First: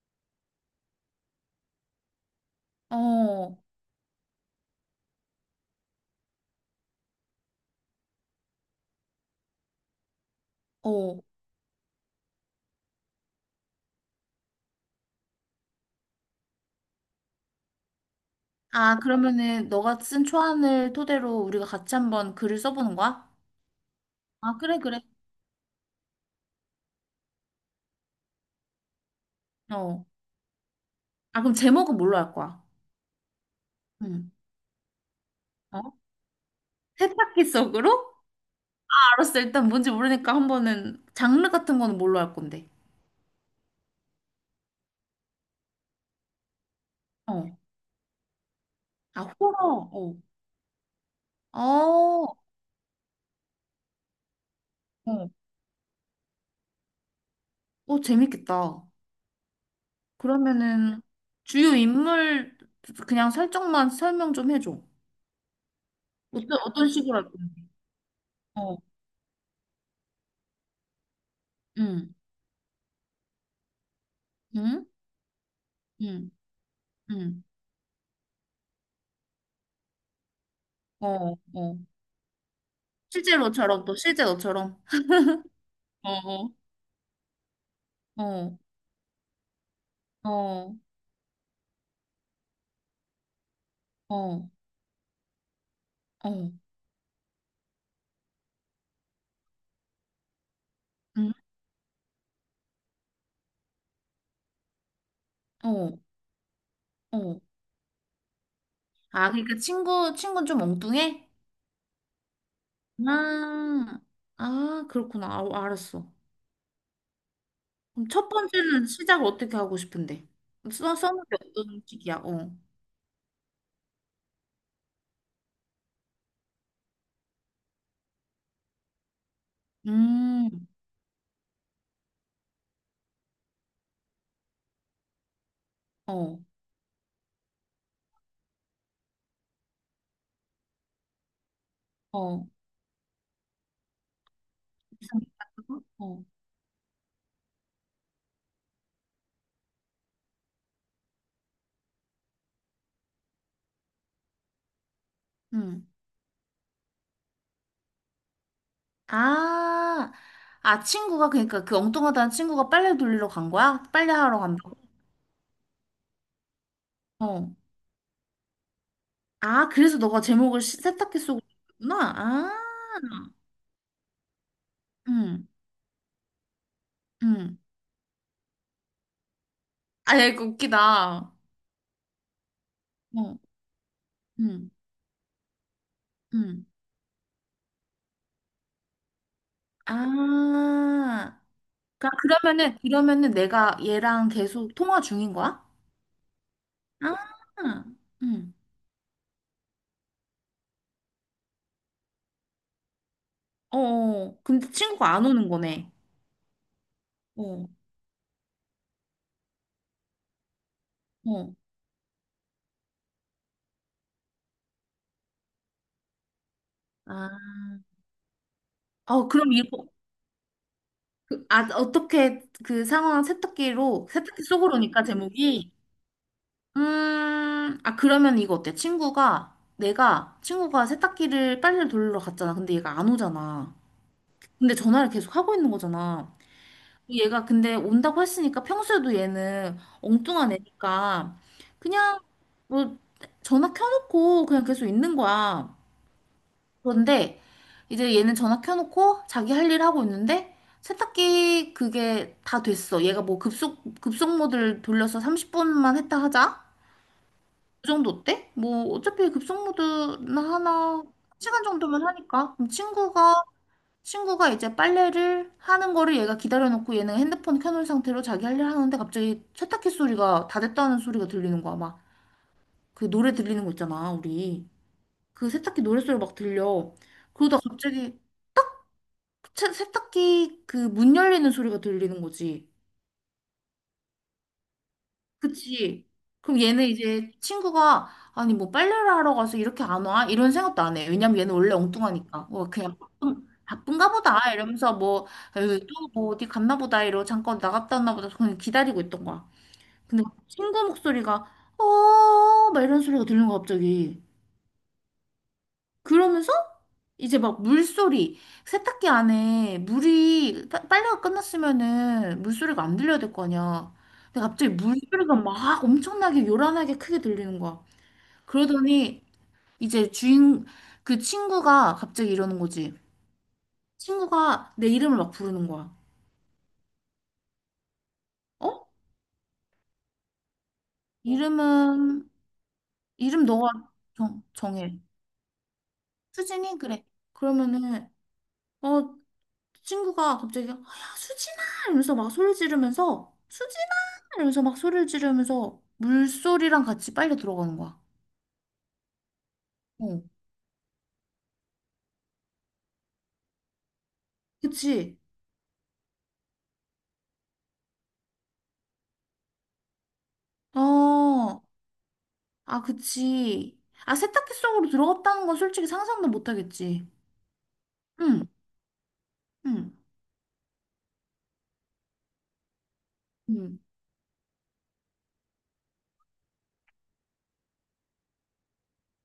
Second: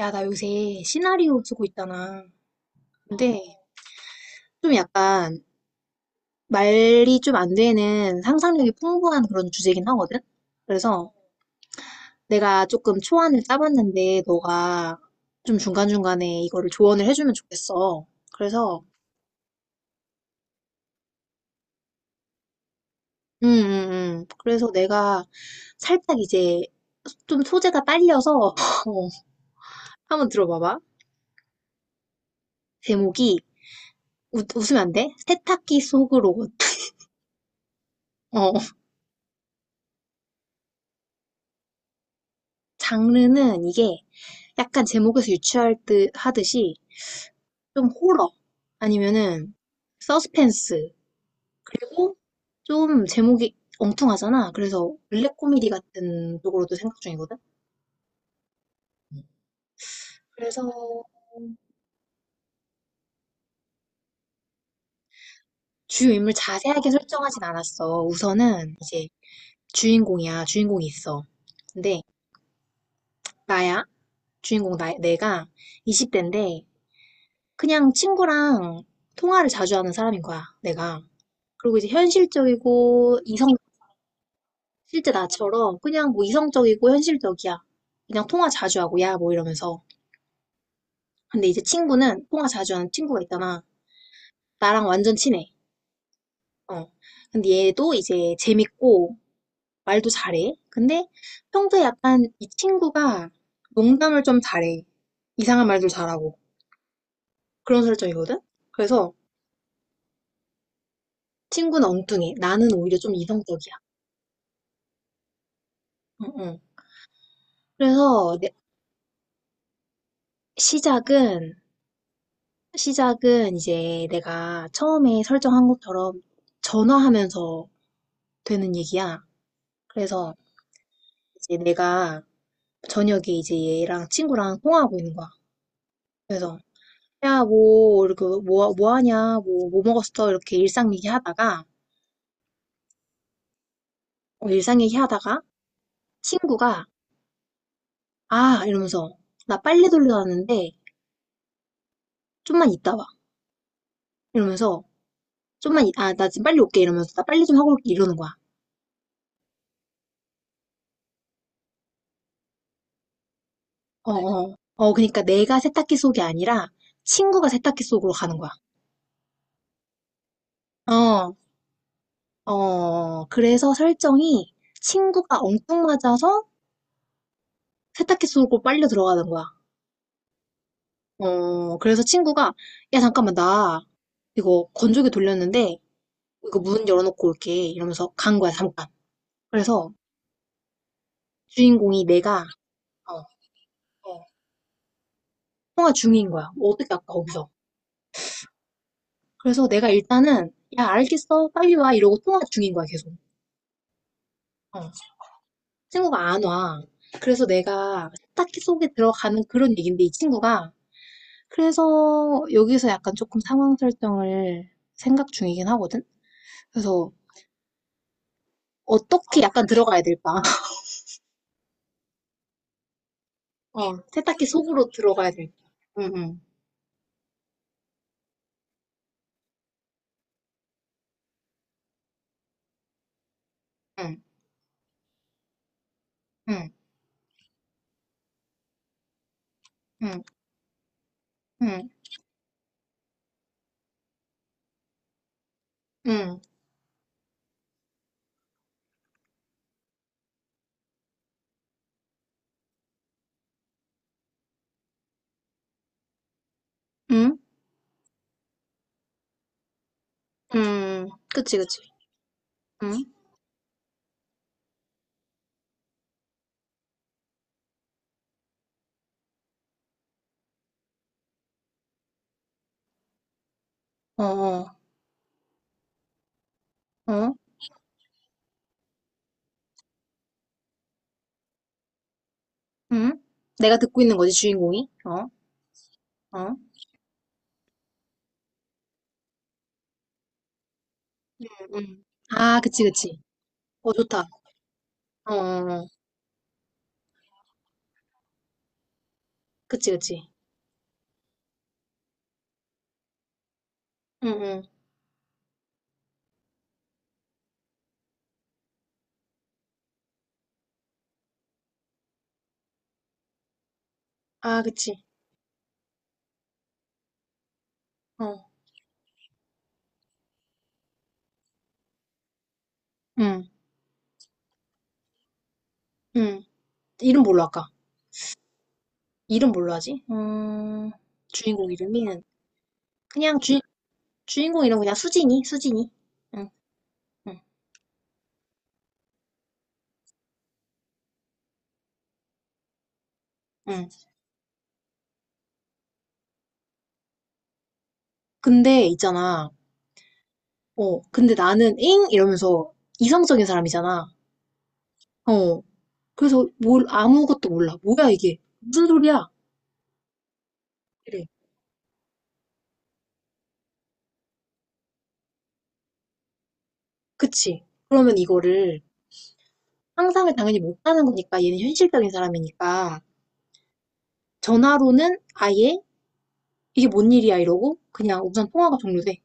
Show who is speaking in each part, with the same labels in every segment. Speaker 1: 야, 나 요새 시나리오 쓰고 있잖아. 근데
Speaker 2: 어,
Speaker 1: 좀 약간 말이 좀 안 되는 상상력이 풍부한 그런 주제긴 하거든? 그래서
Speaker 2: 어.
Speaker 1: 내가 조금 초안을 짜봤는데 너가 좀 중간중간에 이거를 조언을 해주면 좋겠어. 그래서,
Speaker 2: 아, 그러면은 너가 쓴 초안을 토대로 우리가 같이 한번 글을 써보는 거야? 아,
Speaker 1: 그래서
Speaker 2: 그래, 그래.
Speaker 1: 내가 살짝 이제 좀 소재가 딸려서 어,
Speaker 2: 어.
Speaker 1: 한번 들어봐봐.
Speaker 2: 아, 그럼 제목은 뭘로 할 거야?
Speaker 1: 제목이
Speaker 2: 응.
Speaker 1: 웃으면 안 돼? 세탁기
Speaker 2: 어?
Speaker 1: 속으로.
Speaker 2: 세탁기 속으로? 아,
Speaker 1: 어.
Speaker 2: 알았어. 일단 뭔지 모르니까 한번은 장르 같은 거는 뭘로 할 건데?
Speaker 1: 장르는 이게 약간 제목에서 유추할 듯 하듯이
Speaker 2: 어.
Speaker 1: 좀 호러
Speaker 2: 아,
Speaker 1: 아니면은
Speaker 2: 호러. 어.
Speaker 1: 서스펜스 그리고
Speaker 2: 어.
Speaker 1: 좀 제목이 엉뚱하잖아. 그래서
Speaker 2: 어.
Speaker 1: 블랙 코미디 같은 쪽으로도 생각 중이거든.
Speaker 2: 어, 재밌겠다.
Speaker 1: 그래서
Speaker 2: 그러면은 주요 인물 그냥 설정만 설명 좀 해줘.
Speaker 1: 주요 인물
Speaker 2: 어떤
Speaker 1: 자세하게
Speaker 2: 식으로 할
Speaker 1: 설정하진
Speaker 2: 건데?
Speaker 1: 않았어. 우선은
Speaker 2: 어.
Speaker 1: 이제 주인공이야. 주인공이 있어. 근데
Speaker 2: 응.
Speaker 1: 나야. 주인공
Speaker 2: 응?
Speaker 1: 나, 내가
Speaker 2: 응.
Speaker 1: 20대인데
Speaker 2: 응.
Speaker 1: 그냥 친구랑 통화를 자주 하는 사람인 거야. 내가.
Speaker 2: 어, 어.
Speaker 1: 그리고 이제 현실적이고 이성
Speaker 2: 실제로처럼.
Speaker 1: 실제 나처럼 그냥 뭐
Speaker 2: 어,
Speaker 1: 이성적이고 현실적이야. 그냥 통화
Speaker 2: 어,
Speaker 1: 자주 하고 야 뭐 이러면서.
Speaker 2: 어, 어,
Speaker 1: 근데 이제 친구는 통화 자주 하는 친구가 있잖아.
Speaker 2: 어,
Speaker 1: 나랑 완전 친해.
Speaker 2: 어,
Speaker 1: 어. 근데 얘도 이제 재밌고 말도 잘해. 근데
Speaker 2: 음,
Speaker 1: 평소에 약간 이 친구가 농담을 좀 잘해. 이상한 말도
Speaker 2: 어,
Speaker 1: 잘하고.
Speaker 2: 어.
Speaker 1: 그런 설정이거든? 그래서
Speaker 2: 아, 그러니까 친구는 좀 엉뚱해?
Speaker 1: 친구는 엉뚱해. 나는 오히려 좀 이성적이야.
Speaker 2: 아, 아, 그렇구나. 아, 알았어.
Speaker 1: 응, 응.
Speaker 2: 그럼 첫
Speaker 1: 그래서
Speaker 2: 번째는 시작을 어떻게 하고 싶은데? 써는 게
Speaker 1: 시작은
Speaker 2: 어떤 식이야? 어.
Speaker 1: 시작은 이제 내가 처음에 설정한 것처럼 전화하면서 되는 얘기야. 그래서
Speaker 2: 음,
Speaker 1: 이제 내가 저녁에 이제 얘랑 친구랑 통화하고 있는 거야.
Speaker 2: 어,
Speaker 1: 그래서 야, 뭐, 이렇게 뭐, 뭐 하냐, 뭐, 뭐 먹었어? 이렇게 일상 얘기하다가,
Speaker 2: 어.
Speaker 1: 어, 일상
Speaker 2: 이상하게
Speaker 1: 얘기하다가
Speaker 2: 하고? 어,
Speaker 1: 친구가 아, 이러면서 나 빨래 돌려 놨는데 좀만 있다 와. 이러면서
Speaker 2: 음.
Speaker 1: 아, 나 지금 빨리 올게. 이러면서 나 빨리 좀 하고 올게. 이러는 거야.
Speaker 2: 아, 아, 친구가, 그러니까 그 엉뚱하다는 친구가 빨래 돌리러 간 거야?
Speaker 1: 어,
Speaker 2: 빨래 하러
Speaker 1: 어.
Speaker 2: 간다고?
Speaker 1: 어, 그러니까 내가 세탁기 속이 아니라 친구가
Speaker 2: 어,
Speaker 1: 세탁기 속으로 가는 거야.
Speaker 2: 아, 그래서 너가 제목을 세탁기
Speaker 1: 어,
Speaker 2: 쓰고 있구나. 아,
Speaker 1: 어. 그래서 설정이 친구가
Speaker 2: 응,
Speaker 1: 엉뚱 맞아서
Speaker 2: 응.
Speaker 1: 세탁기 속으로 빨려 들어가는 거야.
Speaker 2: 아, 야, 이거 웃기다. 어,
Speaker 1: 어, 그래서 친구가 야, 잠깐만, 나 이거
Speaker 2: 응,
Speaker 1: 건조기 돌렸는데 이거
Speaker 2: 응.
Speaker 1: 문 열어놓고 올게 이러면서 간 거야, 잠깐. 그래서
Speaker 2: 아,
Speaker 1: 주인공이
Speaker 2: 그러니까
Speaker 1: 내가
Speaker 2: 그러면은,
Speaker 1: 어,
Speaker 2: 그러면은 내가
Speaker 1: 어,
Speaker 2: 얘랑 계속 통화 중인 거야?
Speaker 1: 통화 중인 거야. 뭐 어떻게 아까
Speaker 2: 아,
Speaker 1: 거기서.
Speaker 2: 응.
Speaker 1: 그래서 내가 일단은 야, 알겠어. 빨리 와. 이러고 통화 중인 거야, 계속.
Speaker 2: 어, 어. 근데
Speaker 1: 어.
Speaker 2: 친구가 안 오는 거네.
Speaker 1: 친구가 안 와. 그래서
Speaker 2: 어,
Speaker 1: 내가 딱히 속에 들어가는 그런 얘기인데 이 친구가
Speaker 2: 어.
Speaker 1: 그래서 여기서 약간 조금 상황 설정을 생각 중이긴 하거든. 그래서
Speaker 2: 아, 어,
Speaker 1: 어떻게
Speaker 2: 그럼
Speaker 1: 약간
Speaker 2: 이거,
Speaker 1: 들어가야 될까?
Speaker 2: 아, 어떻게 그 상황
Speaker 1: 어,
Speaker 2: 세탁기
Speaker 1: 세탁기 속으로
Speaker 2: 속으로니까
Speaker 1: 들어가야 될까?
Speaker 2: 제목이?
Speaker 1: 응, 응,
Speaker 2: 아, 그러면 이거 어때? 친구가 세탁기를 빨래를 돌리러 갔잖아. 근데 얘가 안 오잖아. 근데 전화를 계속 하고 있는 거잖아.
Speaker 1: 응,
Speaker 2: 얘가 근데 온다고 했으니까 평소에도 얘는
Speaker 1: 응, 응,
Speaker 2: 엉뚱한 애니까
Speaker 1: 응,
Speaker 2: 그냥 뭐 전화 켜놓고 그냥 계속 있는 거야.
Speaker 1: 응,
Speaker 2: 그런데 이제 얘는 전화 켜놓고 자기 할 일 하고 있는데 세탁기 그게 다 됐어. 얘가 뭐 급속 모드를 돌려서 30분만 했다 하자.
Speaker 1: 응,
Speaker 2: 그 정도 때? 뭐 어차피 급속모드나 하나
Speaker 1: 응. 그치,
Speaker 2: 시간
Speaker 1: 그치.
Speaker 2: 정도면 하니까 그럼
Speaker 1: 응,
Speaker 2: 친구가 이제 빨래를 하는 거를 얘가 기다려놓고 얘는 핸드폰 켜놓은 상태로 자기 할 일 하는데 갑자기 세탁기 소리가 다 됐다는 소리가 들리는 거야 막. 그 노래 들리는 거 있잖아
Speaker 1: 어,
Speaker 2: 우리
Speaker 1: 어,
Speaker 2: 그 세탁기 노래 소리 막 들려.
Speaker 1: 어,
Speaker 2: 그러다 갑자기 세탁기 그 문 열리는 소리가 들리는 거지.
Speaker 1: 응. 내가 듣고 있는 거지, 주인공이. 어,
Speaker 2: 그치.
Speaker 1: 어,
Speaker 2: 그럼 얘는 이제 친구가 아니 뭐 빨래를 하러 가서 이렇게 안 와? 이런 생각도 안 해. 왜냐면 얘는 원래
Speaker 1: 응.
Speaker 2: 엉뚱하니까.
Speaker 1: 아,
Speaker 2: 뭐
Speaker 1: 그치,
Speaker 2: 그냥
Speaker 1: 그치.
Speaker 2: 바쁜,
Speaker 1: 어,
Speaker 2: 바쁜가
Speaker 1: 좋다.
Speaker 2: 보다 이러면서 뭐
Speaker 1: 어, 어, 어.
Speaker 2: 또뭐 어디 갔나 보다 이러고 잠깐 나갔다 왔나 보다 그냥 기다리고 있던 거야.
Speaker 1: 그치,
Speaker 2: 근데
Speaker 1: 그치.
Speaker 2: 친구 목소리가 어 막 이런 소리가 들리는 거야 갑자기.
Speaker 1: 응, 응.
Speaker 2: 그러면서 이제 막 물소리, 세탁기 안에 빨래가 끝났으면은 물소리가 안 들려야 될 거 아니야. 근데
Speaker 1: 아,
Speaker 2: 갑자기
Speaker 1: 그치.
Speaker 2: 물소리가 막 엄청나게 요란하게 크게 들리는 거야.
Speaker 1: 어,
Speaker 2: 그러더니 이제 주인 그 친구가 갑자기 이러는 거지.
Speaker 1: 응,
Speaker 2: 친구가 내 이름을 막 부르는 거야.
Speaker 1: 응. 이름 뭘로 할까?
Speaker 2: 어? 어.
Speaker 1: 이름 뭘로 하지? 주인공 이름은
Speaker 2: 이름은
Speaker 1: 그냥
Speaker 2: 이름
Speaker 1: 주,
Speaker 2: 너가 정,
Speaker 1: 주인공 이름 그냥
Speaker 2: 정해.
Speaker 1: 수진이, 수진이. 응,
Speaker 2: 수진이? 그래.
Speaker 1: 응,
Speaker 2: 그러면은 어 친구가 갑자기 야 수진아 이러면서 막 소리 지르면서 수진아
Speaker 1: 응.
Speaker 2: 이러면서 막 소리를 지르면서 물소리랑 같이 빨려 들어가는 거야.
Speaker 1: 근데 있잖아.
Speaker 2: 어,
Speaker 1: 어, 근데 나는 잉 이러면서 이성적인 사람이잖아.
Speaker 2: 그치?
Speaker 1: 어. 그래서 뭘 아무것도 몰라. 뭐야 이게? 무슨 소리야? 그래.
Speaker 2: 어, 아, 그치. 아, 세탁기 속으로 들어갔다는 건 솔직히 상상도 못 하겠지.
Speaker 1: 그치? 그러면
Speaker 2: 응,
Speaker 1: 이거를
Speaker 2: 응,
Speaker 1: 상상을 당연히 못하는 거니까 얘는 현실적인 사람이니까
Speaker 2: 응.
Speaker 1: 전화로는 아예 이게 뭔 일이야 이러고 그냥 우선 통화가 종료돼.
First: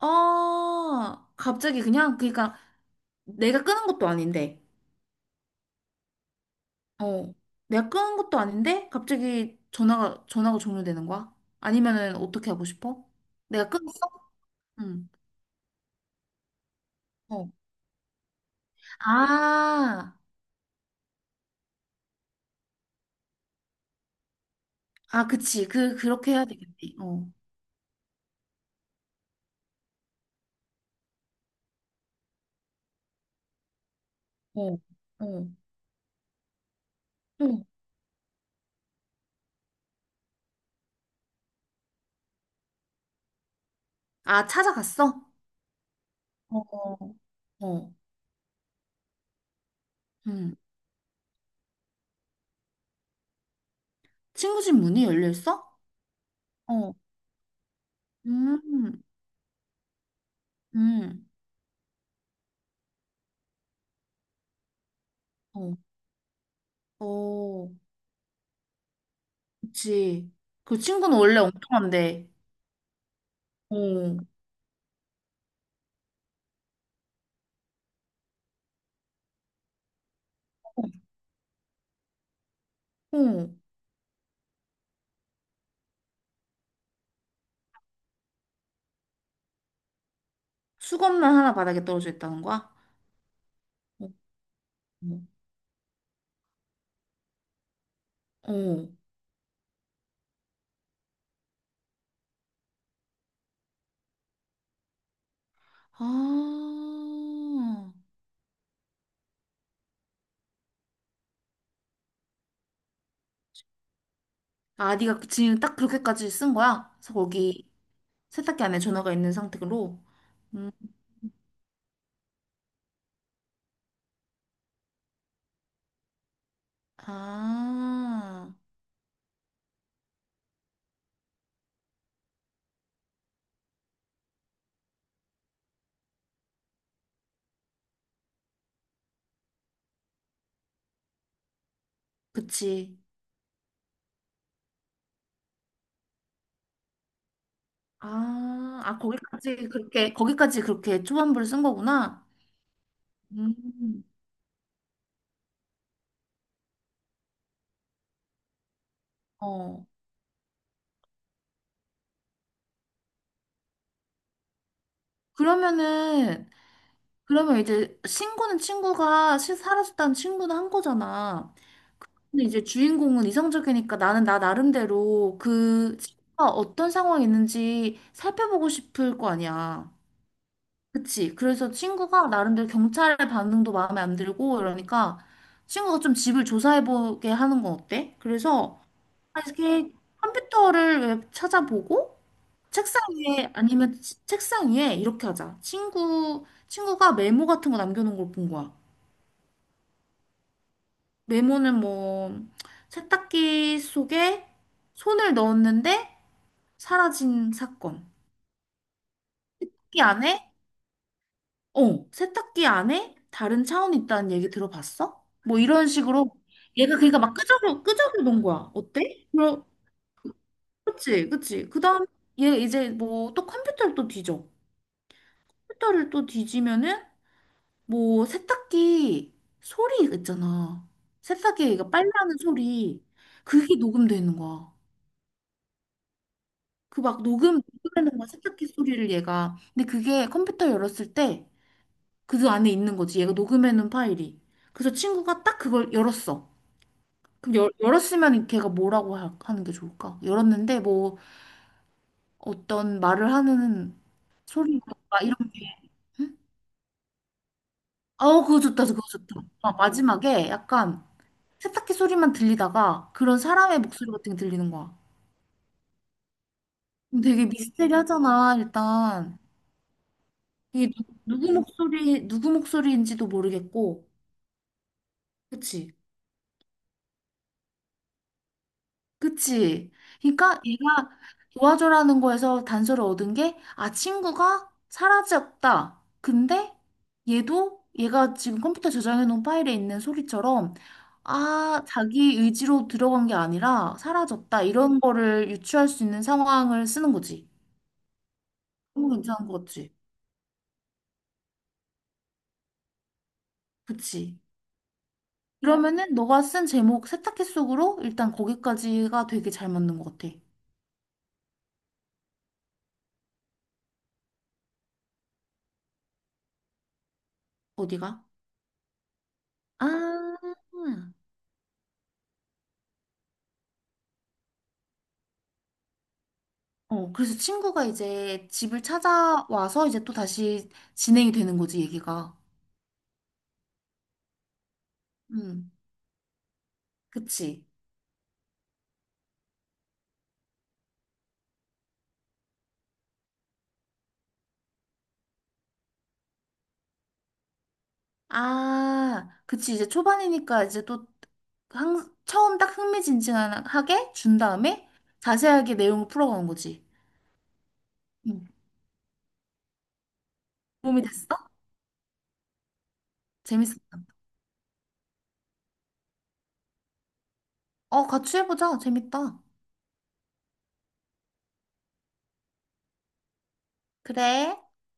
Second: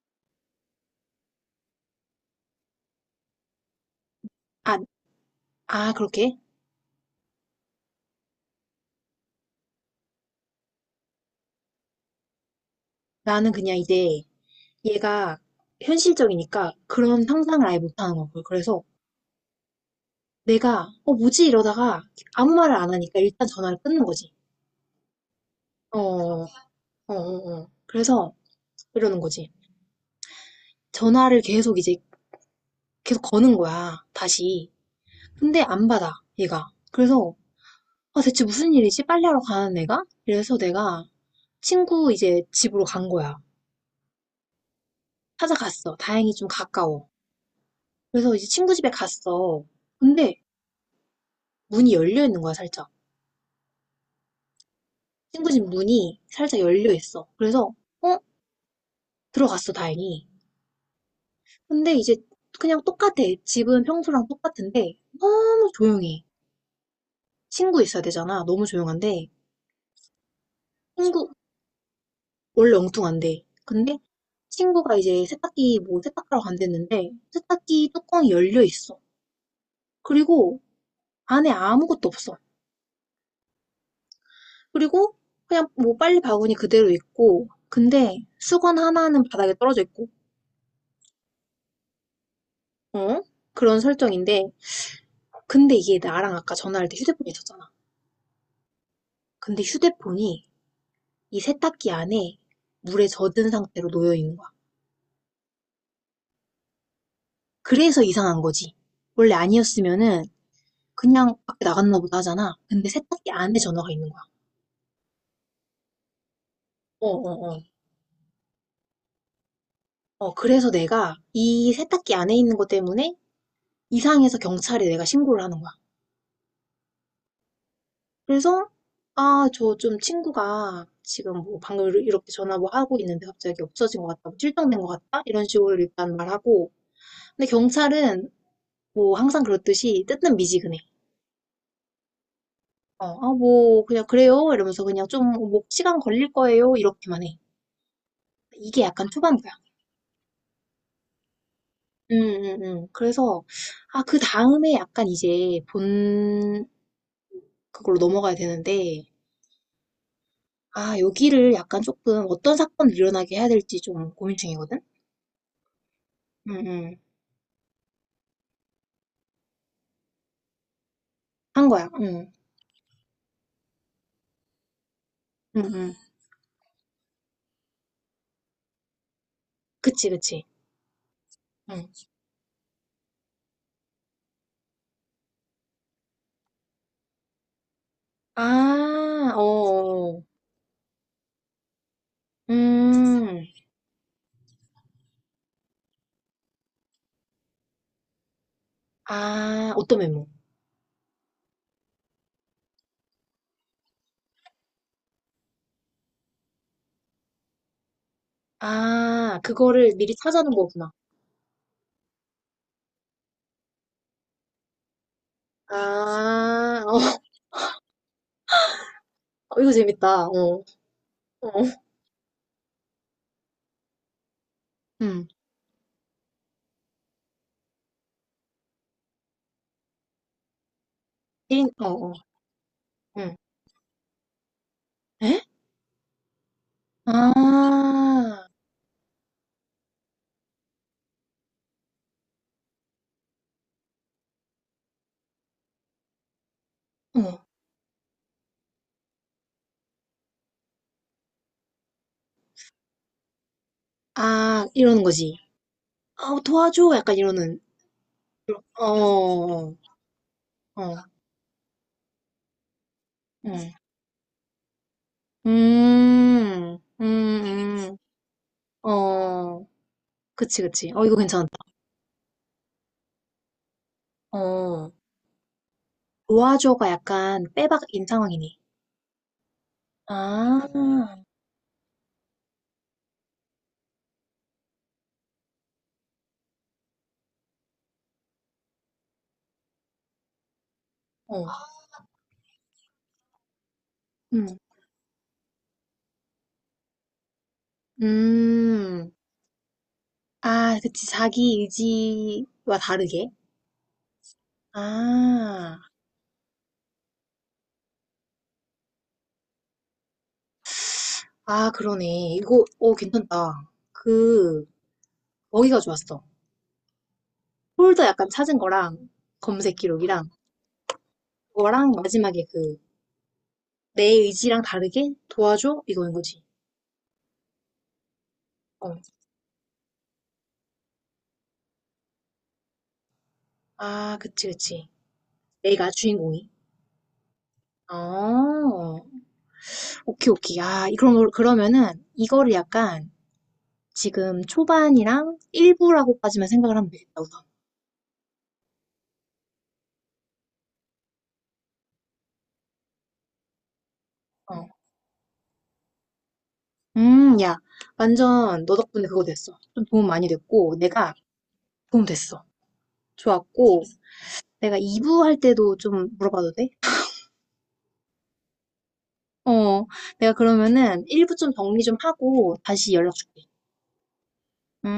Speaker 2: 어, 갑자기 그냥, 그러니까 내가 끄는 것도 아닌데,
Speaker 1: 아, 아, 그렇게?
Speaker 2: 어, 내가 끄는 것도 아닌데, 갑자기 전화가 종료되는 거야? 아니면은 어떻게 하고 싶어?
Speaker 1: 나는
Speaker 2: 내가
Speaker 1: 그냥
Speaker 2: 끊었어?
Speaker 1: 이제
Speaker 2: 응.
Speaker 1: 얘가 현실적이니까 그런
Speaker 2: 어.
Speaker 1: 상상을 아예 못하는 거고. 그래서
Speaker 2: 아,
Speaker 1: 내가, 어, 뭐지? 이러다가 아무 말을 안 하니까 일단 전화를 끊는 거지.
Speaker 2: 아, 그치. 그,
Speaker 1: 어,
Speaker 2: 그렇게 해야
Speaker 1: 어,
Speaker 2: 되겠네.
Speaker 1: 어,
Speaker 2: 어,
Speaker 1: 어. 그래서 이러는 거지. 전화를 계속 이제 계속 거는 거야. 다시.
Speaker 2: 어, 어.
Speaker 1: 근데 안 받아, 얘가. 그래서,
Speaker 2: 응.
Speaker 1: 아, 대체 무슨 일이지? 빨래하러 가는 애가? 이래서 내가 친구 이제 집으로 간 거야.
Speaker 2: 아, 찾아갔어?
Speaker 1: 찾아갔어. 다행히 좀
Speaker 2: 어,
Speaker 1: 가까워.
Speaker 2: 어, 어.
Speaker 1: 그래서 이제 친구 집에 갔어. 근데
Speaker 2: 음.
Speaker 1: 문이 열려 있는 거야, 살짝.
Speaker 2: 친구 집 문이 열려
Speaker 1: 친구 집
Speaker 2: 있어?
Speaker 1: 문이 살짝 열려
Speaker 2: 어,
Speaker 1: 있어. 그래서, 어?
Speaker 2: 음,
Speaker 1: 들어갔어, 다행히.
Speaker 2: 음,
Speaker 1: 근데 이제 그냥 똑같아. 집은 평소랑 똑같은데, 너무
Speaker 2: 어,
Speaker 1: 조용해.
Speaker 2: 어,
Speaker 1: 친구 있어야 되잖아. 너무 조용한데,
Speaker 2: 그치. 그 친구는
Speaker 1: 친구,
Speaker 2: 원래 엉뚱한데,
Speaker 1: 원래 엉뚱한데. 근데
Speaker 2: 어,
Speaker 1: 친구가 이제 세탁기 뭐 세탁하러 간댔는데, 세탁기 뚜껑이 열려 있어. 그리고 안에 아무것도 없어.
Speaker 2: 어,
Speaker 1: 그리고 그냥 뭐 빨래 바구니 그대로 있고, 근데 수건 하나는 바닥에 떨어져 있고,
Speaker 2: 수건만 하나 바닥에 떨어져 있다는 거야?
Speaker 1: 어? 그런
Speaker 2: 어,
Speaker 1: 설정인데,
Speaker 2: 어,
Speaker 1: 근데 이게 나랑 아까 전화할 때 휴대폰이 있었잖아.
Speaker 2: 어.
Speaker 1: 근데 휴대폰이 이 세탁기 안에 물에 젖은 상태로 놓여 있는 거야.
Speaker 2: 아,
Speaker 1: 그래서 이상한 거지. 원래 아니었으면은 그냥 밖에 나갔나 보다 하잖아. 근데 세탁기 안에 전화가 있는 거야.
Speaker 2: 아, 네가 지금 딱 그렇게까지 쓴 거야?
Speaker 1: 어,
Speaker 2: 그래서
Speaker 1: 어, 어.
Speaker 2: 거기 세탁기 안에 전화가 있는 상태로.
Speaker 1: 어, 그래서
Speaker 2: 음,
Speaker 1: 내가 이 세탁기 안에 있는 것 때문에 이상해서 경찰에 내가 신고를 하는 거야.
Speaker 2: 아,
Speaker 1: 그래서 아, 저 좀 친구가 지금 뭐 방금 이렇게 전화 뭐 하고 있는데 갑자기 없어진 것 같다, 뭐 실종된 것 같다? 이런 식으로 일단 말하고. 근데 경찰은 뭐 항상 그렇듯이 뜯는 미지근해.
Speaker 2: 그치.
Speaker 1: 어, 아, 뭐 그냥 그래요 이러면서 그냥 좀 뭐 시간 걸릴 거예요 이렇게만 해.
Speaker 2: 아,
Speaker 1: 이게 약간 초반부야.
Speaker 2: 거기까지 그렇게 초반부를 쓴
Speaker 1: 음,
Speaker 2: 거구나.
Speaker 1: 그래서 아,
Speaker 2: 음,
Speaker 1: 그 다음에 약간 이제 본 그걸로 넘어가야 되는데
Speaker 2: 어.
Speaker 1: 아, 여기를 약간 조금 어떤 사건을 일어나게 해야 될지 좀 고민 중이거든.
Speaker 2: 그러면은,
Speaker 1: 음, 음.
Speaker 2: 그러면 이제 친구는 친구가 사라졌다는 친구는 한 거잖아.
Speaker 1: 한 거야.
Speaker 2: 근데 이제 주인공은 이성적이니까 나는 나 나름대로
Speaker 1: 음, 음.
Speaker 2: 그 친구가 어떤 상황이 있는지 살펴보고 싶을 거 아니야.
Speaker 1: 그치, 그치.
Speaker 2: 그치. 그래서
Speaker 1: 음.
Speaker 2: 친구가 나름대로 경찰의 반응도 마음에 안 들고 이러니까 친구가 좀 집을 조사해보게 하는 건 어때?
Speaker 1: 아,
Speaker 2: 그래서
Speaker 1: 어,
Speaker 2: 이렇게
Speaker 1: 어.
Speaker 2: 컴퓨터를 왜 찾아보고
Speaker 1: 음.
Speaker 2: 책상 위에 이렇게 하자. 친구가 메모 같은 거 남겨놓은 걸 본 거야.
Speaker 1: 아, 어떤 메모?
Speaker 2: 메모는 뭐 세탁기 속에 손을 넣었는데 사라진 사건.
Speaker 1: 아, 그거를
Speaker 2: 이
Speaker 1: 미리
Speaker 2: 안에
Speaker 1: 찾아놓은 거구나.
Speaker 2: 어, 세탁기 안에 다른 차원이 있다는 얘기 들어봤어? 뭐 이런 식으로
Speaker 1: 아,
Speaker 2: 얘가
Speaker 1: 어,
Speaker 2: 그러니까 막 끄적여 놓은 거야. 어때? 그럼
Speaker 1: 이거 재밌다. 어,
Speaker 2: 그치
Speaker 1: 어,
Speaker 2: 그치. 그다음 얘 이제 뭐 또 컴퓨터를 또 뒤져.
Speaker 1: 음,
Speaker 2: 컴퓨터를 또 뒤지면은 뭐 세탁기 소리 있잖아.
Speaker 1: 일,
Speaker 2: 세탁기에
Speaker 1: 어,
Speaker 2: 얘가
Speaker 1: 어,
Speaker 2: 빨래하는 소리
Speaker 1: 음,
Speaker 2: 그게 녹음돼 있는 거야.
Speaker 1: 에?
Speaker 2: 그 막 녹음하는 거야
Speaker 1: 아,
Speaker 2: 세탁기 소리를 얘가. 근데 그게 컴퓨터 열었을 때 그 안에 있는 거지. 얘가 녹음해놓은 파일이. 그래서 친구가 딱 그걸 열었어.
Speaker 1: 어,
Speaker 2: 그럼 열었으면 걔가 뭐라고 하, 는게 좋을까? 열었는데 뭐 어떤 말을 하는
Speaker 1: 아,
Speaker 2: 소리가
Speaker 1: 이러는 거지.
Speaker 2: 이런 게
Speaker 1: 아,
Speaker 2: 응?
Speaker 1: 도와줘. 약간 이러는.
Speaker 2: 아우
Speaker 1: 어,
Speaker 2: 그거 좋다. 아,
Speaker 1: 어,
Speaker 2: 마지막에
Speaker 1: 어,
Speaker 2: 약간 세탁기 소리만 들리다가 그런
Speaker 1: 음,
Speaker 2: 사람의 목소리 같은 게 들리는 거야.
Speaker 1: 음, 음,
Speaker 2: 그럼 되게
Speaker 1: 음.
Speaker 2: 미스테리하잖아 일단.
Speaker 1: 어, 그치, 그치.
Speaker 2: 이게
Speaker 1: 어, 이거 괜찮다.
Speaker 2: 누구 목소리 누구 목소리인지도 모르겠고
Speaker 1: 어,
Speaker 2: 그치?
Speaker 1: 도와줘가 약간 빼박인 상황이네.
Speaker 2: 그치?
Speaker 1: 아,
Speaker 2: 그러니까 얘가 도와줘라는 거에서 단서를 얻은 게, 아, 친구가 사라졌다. 근데 얘도 얘가 지금 컴퓨터 저장해 놓은 파일에 있는 소리처럼,
Speaker 1: 어,
Speaker 2: 아, 자기 의지로 들어간 게 아니라
Speaker 1: 음,
Speaker 2: 사라졌다. 이런 거를 유추할 수 있는 상황을 쓰는 거지. 너무
Speaker 1: 음.
Speaker 2: 괜찮은 거 같지?
Speaker 1: 아, 그치. 자기 의지와 다르게.
Speaker 2: 그치?
Speaker 1: 아.
Speaker 2: 그러면은 너가 쓴 제목 세탁기 속으로 일단 거기까지가 되게 잘 맞는 것 같아.
Speaker 1: 아, 그러네. 이거, 오, 괜찮다. 그, 거기가 좋았어. 폴더
Speaker 2: 어디가?
Speaker 1: 약간 찾은 거랑, 검색
Speaker 2: 아.
Speaker 1: 기록이랑, 그거랑 마지막에 그, 내 의지랑 다르게 도와줘? 이거인 거지.
Speaker 2: 어, 그래서 친구가 이제 집을
Speaker 1: 어.
Speaker 2: 찾아와서 이제 또 다시 진행이 되는 거지, 얘기가.
Speaker 1: 아, 그치, 그치.
Speaker 2: 음,
Speaker 1: 내가 주인공이.
Speaker 2: 그치.
Speaker 1: 어, 오케이, 오케이. 아, 그럼, 그러면은, 이거를 약간, 지금 초반이랑 일부라고까지만 생각을 하면 되겠다, 우선.
Speaker 2: 아, 그치. 이제 초반이니까 이제 또 처음 딱 흥미진진하게 준
Speaker 1: 어.
Speaker 2: 다음에 자세하게 내용을 풀어가는 거지.
Speaker 1: 야,
Speaker 2: 음,
Speaker 1: 완전 너 덕분에 그거 됐어. 좀 도움 많이 됐고,
Speaker 2: 도움이
Speaker 1: 내가
Speaker 2: 됐어?
Speaker 1: 도움 됐어. 좋았고,
Speaker 2: 재밌었다.
Speaker 1: 내가 2부 할 때도 좀 물어봐도 돼?
Speaker 2: 어, 같이 해보자. 재밌다.
Speaker 1: 어, 내가 그러면은 1부 좀 정리 좀 하고 다시 연락 줄게.
Speaker 2: 그래.
Speaker 1: 응?